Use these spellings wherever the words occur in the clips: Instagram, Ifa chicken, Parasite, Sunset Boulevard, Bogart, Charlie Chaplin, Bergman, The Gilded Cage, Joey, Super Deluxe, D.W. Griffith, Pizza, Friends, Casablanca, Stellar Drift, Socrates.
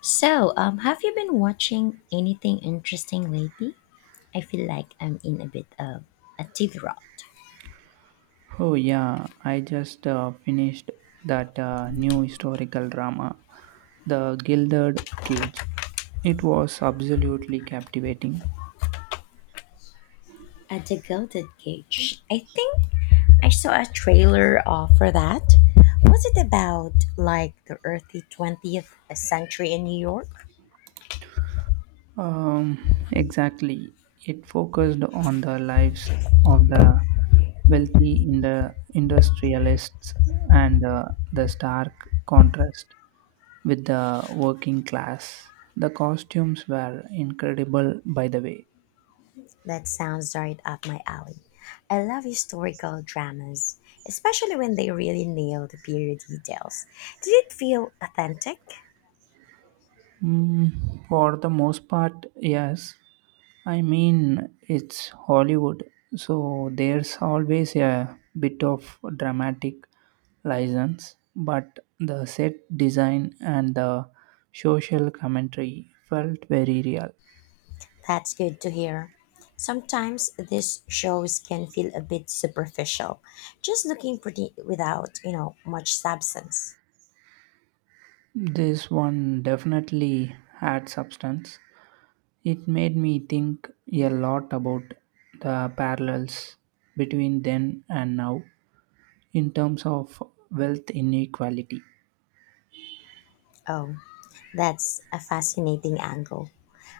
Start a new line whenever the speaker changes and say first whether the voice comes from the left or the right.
left: Have you been watching anything interesting lately? I feel like I'm in a bit of a TV rut.
right: Oh, yeah, I just finished that new historical drama, The Gilded Cage. It was absolutely captivating.
left: At the Gilded Cage, I think I saw a trailer for that. Was it about like the earthy 20th century in New York?
right: Um, exactly. It focused on the lives of the wealthy in the industrialists and the stark contrast with the working class. The costumes were incredible, by the way.
left: That sounds right up my alley. I love historical dramas, especially when they really nail the period details. Did it feel authentic?
right: Mm, for the most part, yes. I mean, it's Hollywood, so there's always a bit of dramatic license, but the set design and the social commentary felt very real.
left: That's good to hear. Sometimes these shows can feel a bit superficial, just looking pretty without much substance.
right: This one definitely had substance. It made me think a lot about the parallels between then and now in terms of wealth inequality.
left: Oh, that's a fascinating angle.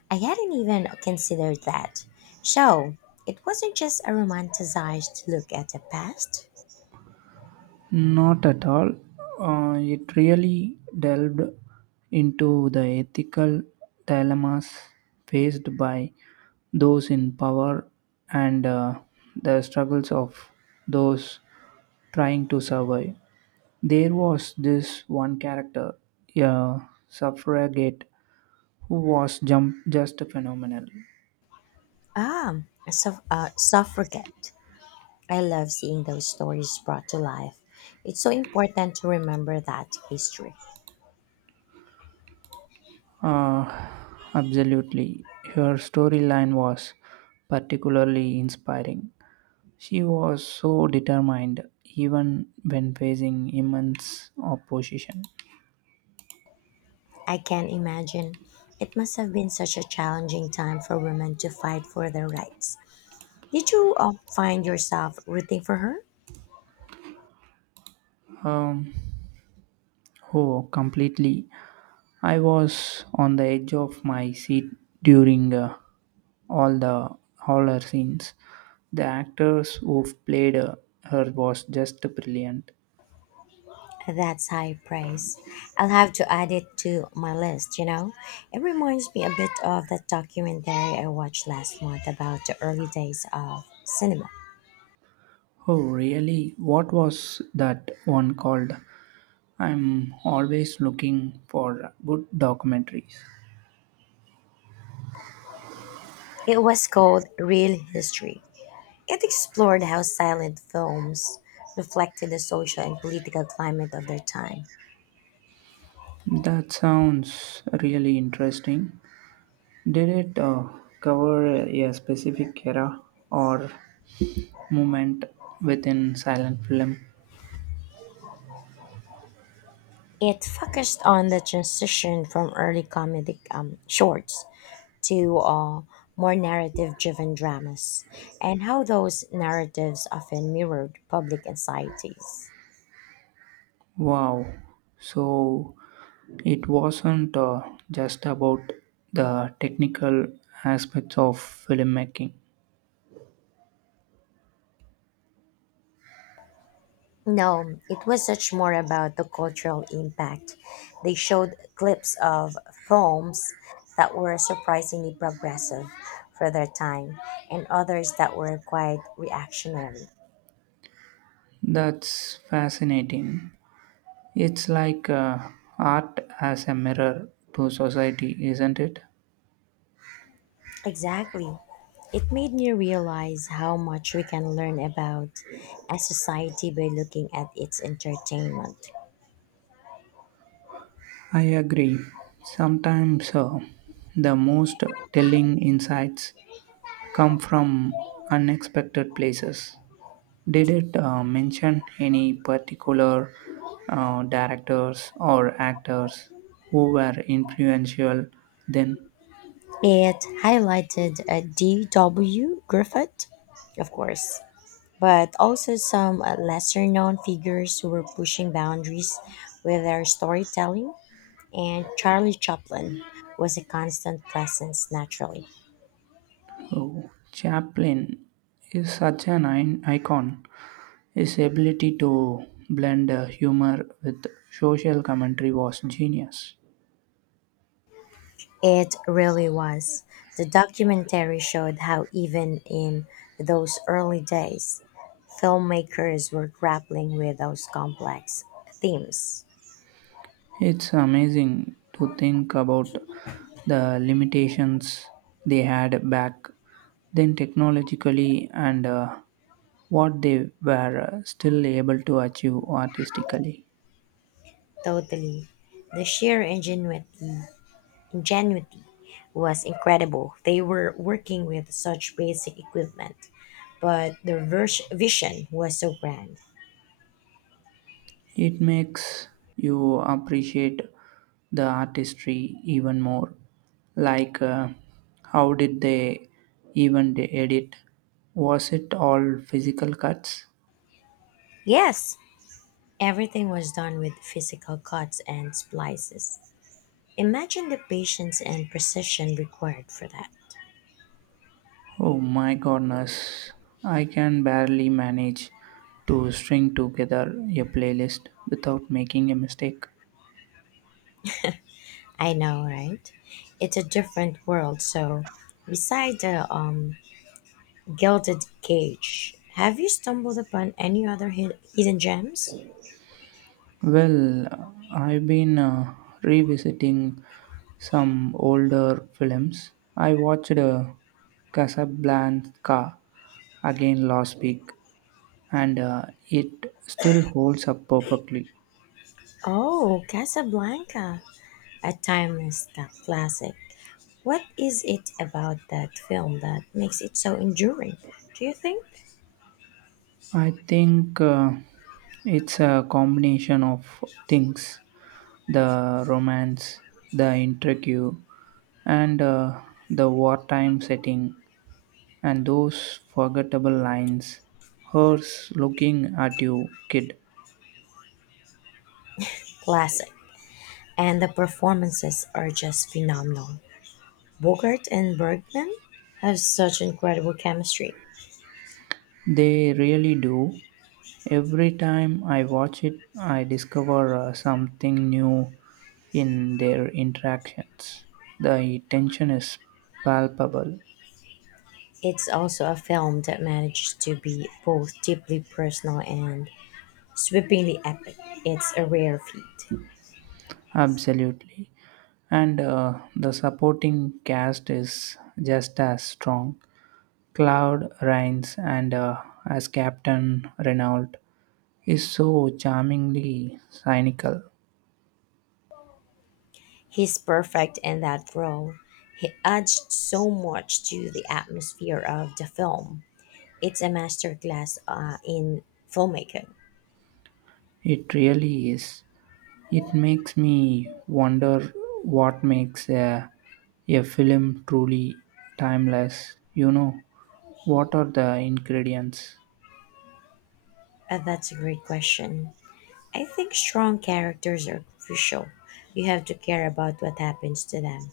left: I hadn't even considered that. So, it wasn't just a romanticized look at the past.
right: Not at all. It really delved into the ethical dilemmas faced by those in power and the struggles of those trying to survive. There was this one character, a suffragette, who was jump just phenomenal.
left: Ah, suffragette. I love seeing those stories brought to life. It's so important to remember that history.
right: Uh, Absolutely. Her storyline was particularly inspiring. She was so determined, even when facing immense opposition.
left: I can imagine. It must have been such a challenging time for women to fight for their rights. Did you find yourself rooting for her?
right: Um, oh, completely. I was on the edge of my seat during all the all her scenes. The actors who played her was just brilliant.
left: That's high praise. I'll have to add it to my list? It reminds me a bit of that documentary I watched last month about the early days of cinema.
right: Oh, really? What was that one called? I'm always looking for good documentaries.
left: It was called Real History. It explored how silent films reflected the social and political climate of their time.
right: That sounds really interesting. Did it cover a specific era or moment within silent film?
left: It focused on the transition from early comedic shorts to more narrative driven dramas and how those narratives often mirrored public anxieties.
right: Wow. So it wasn't just about the technical aspects of filmmaking.
left: No, it was much more about the cultural impact. They showed clips of films that were surprisingly progressive for their time and others that were quite reactionary.
right: That's fascinating. It's like art as a mirror to society, isn't it?
left: Exactly. It made me realize how much we can learn about a society by looking at its entertainment.
right: I agree. Sometimes the most telling insights come from unexpected places. Did it mention any particular directors or actors who were influential then?
left: It highlighted D.W. Griffith, of course, but also some lesser known figures who were pushing boundaries with their storytelling, and Charlie Chaplin was a constant presence naturally.
right: Oh, Chaplin is such an icon. His ability to blend humor with social commentary was genius.
left: It really was. The documentary showed how, even in those early days, filmmakers were grappling with those complex themes.
right: It's amazing to think about the limitations they had back then technologically and what they were still able to achieve artistically.
left: Totally. The sheer ingenuity was incredible. They were working with such basic equipment, but their vision was so grand.
right: It makes you appreciate the artistry even more. Like, how did they even edit? Was it all physical cuts?
left: Yes, everything was done with physical cuts and splices. Imagine the patience and precision required for that.
right: Oh my goodness, I can barely manage to string together a playlist without making a mistake.
left: I know, right? It's a different world. So, beside the gilded cage, have you stumbled upon any other hidden gems?
right: Well, I've been revisiting some older films. I watched Casablanca again last week, and it still holds up perfectly.
left: Oh, Casablanca, a timeless classic. What is it about that film that makes it so enduring? Do you think?
right: I think it's a combination of things: the romance, the intrigue, and the wartime setting, and those forgettable lines. Hers looking at you, kid.
left: Classic. And the performances are just phenomenal. Bogart and Bergman have such incredible chemistry.
right: They really do. Every time I watch it, I discover something new in their interactions. The tension is palpable.
left: It's also a film that manages to be both deeply personal and sweepingly epic. It's a rare feat.
right: Absolutely. And the supporting cast is just as strong. Cloud Rains and as Captain Renault is so charmingly cynical.
left: He's perfect in that role. He adds so much to the atmosphere of the film. It's a masterclass in filmmaking.
right: It really is. It makes me wonder what makes a film truly timeless. You know, what are the ingredients?
left: That's a great question. I think strong characters are crucial. You have to care about what happens to them.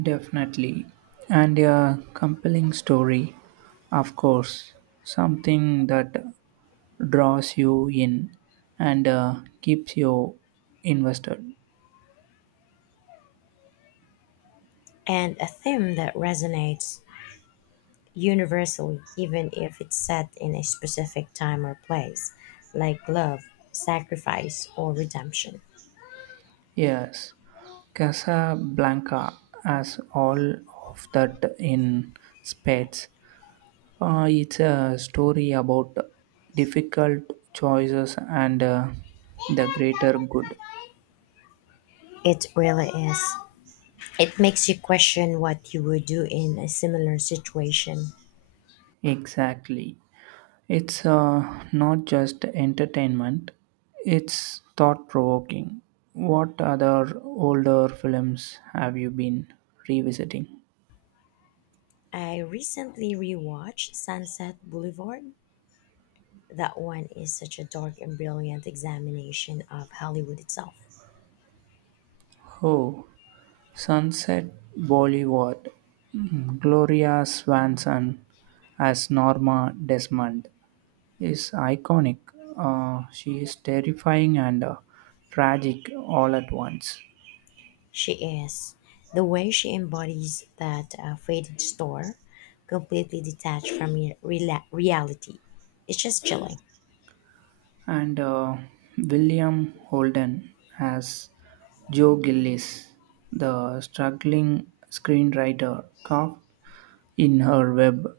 right: Definitely. And a compelling story, of course, something that draws you in and keeps you invested.
left: And a theme that resonates universally, even if it's set in a specific time or place, like love, sacrifice, or redemption.
right: Yes, Casablanca has all of that in spades. It's a story about difficult choices and the greater good.
left: It really is. It makes you question what you would do in a similar situation.
right: Exactly. It's not just entertainment, it's thought provoking. What other older films have you been revisiting?
left: I recently rewatched Sunset Boulevard. That one is such a dark and brilliant examination of Hollywood itself.
right: Oh, Sunset Bollywood. Mm, Gloria Swanson as Norma Desmond is iconic. She is terrifying and tragic all at once.
left: She is. The way she embodies that faded store, completely detached from reality, it's just chilling.
right: And William Holden as Joe Gillis, the struggling screenwriter, caught in her web.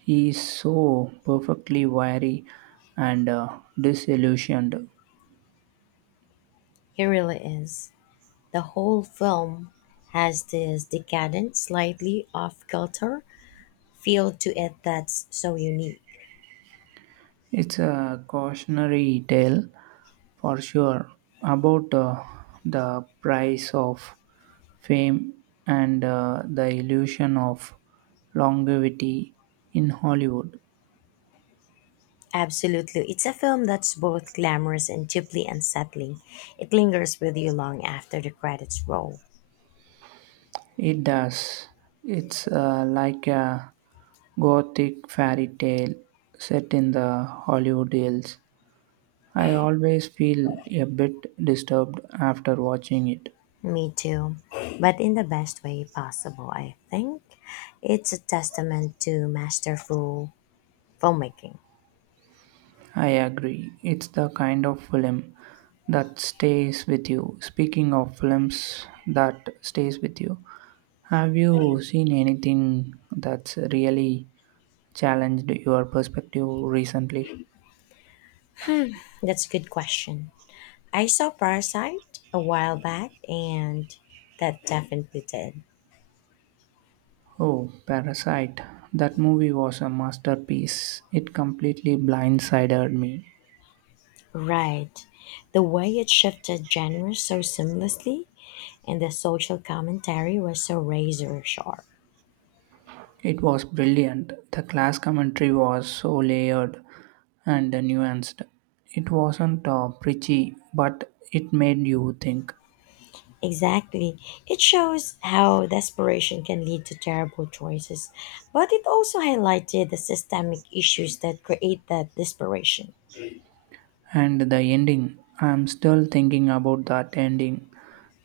right: He is so perfectly wiry and disillusioned.
left: It really is. The whole film has this decadent, slightly off kilter feel to it that's so unique.
right: It's a cautionary tale for sure about the price of fame and the illusion of longevity in Hollywood.
left: Absolutely. It's a film that's both glamorous and deeply unsettling. It lingers with you long after the credits roll.
right: It does. It's like a gothic fairy tale set in the Hollywood Hills. I always feel a bit disturbed after watching it.
left: Me too, but in the best way possible, I think. It's a testament to masterful filmmaking.
right: I agree. It's the kind of film that stays with you. Speaking of films that stays with you, have you seen anything that's really challenged your perspective recently?
left: That's a good question. I saw Parasite a while back, and that definitely did.
right: Oh, Parasite. That movie was a masterpiece. It completely blindsided me.
left: Right. The way it shifted genres so seamlessly, and the social commentary was so razor sharp.
right: It was brilliant. The class commentary was so layered and nuanced. It wasn't preachy, but it made you think.
left: Exactly. It shows how desperation can lead to terrible choices, but it also highlighted the systemic issues that create that desperation.
right: And the ending, I'm still thinking about that ending.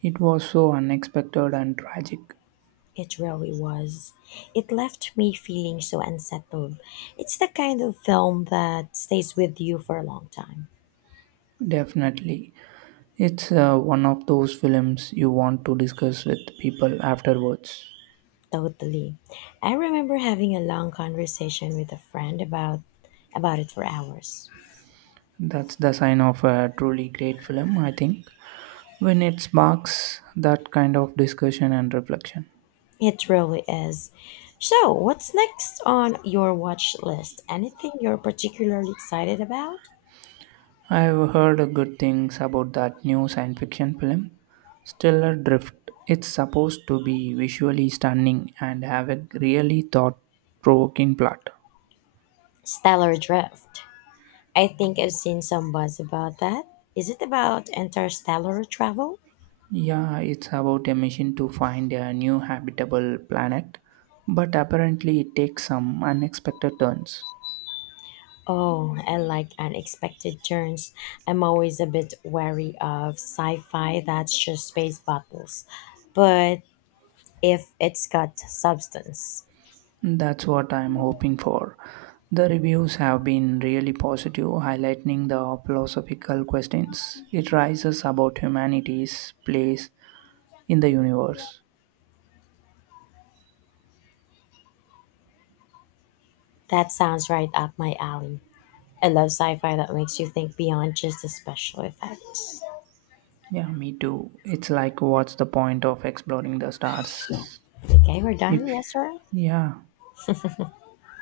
right: It was so unexpected and tragic.
left: It really was. It left me feeling so unsettled. It's the kind of film that stays with you for a long time.
right: Definitely. It's one of those films you want to discuss with people afterwards.
left: Totally. I remember having a long conversation with a friend about it for hours.
right: That's the sign of a truly great film, I think, when it sparks that kind of discussion and reflection.
left: It really is. So, what's next on your watch list? Anything you're particularly excited about?
right: I've heard good things about that new science fiction film, Stellar Drift. It's supposed to be visually stunning and have a really thought provoking plot.
left: Stellar Drift. I think I've seen some buzz about that. Is it about interstellar travel?
right: Yeah, it's about a mission to find a new habitable planet, but apparently it takes some unexpected turns.
left: Oh, I like unexpected turns. I'm always a bit wary of sci fi that's just space battles. But if it's got substance,
right: That's what I'm hoping for. The reviews have been really positive, highlighting the philosophical questions it raises about humanity's place in the universe.
left: that sounds right up my alley. I love sci-fi that makes you think beyond just the special effects.
right: Yeah, me too. It's like, what's the point of exploring the stars?
left: Okay, we're done.
right: If,
left: Yes, sir.
right: yeah,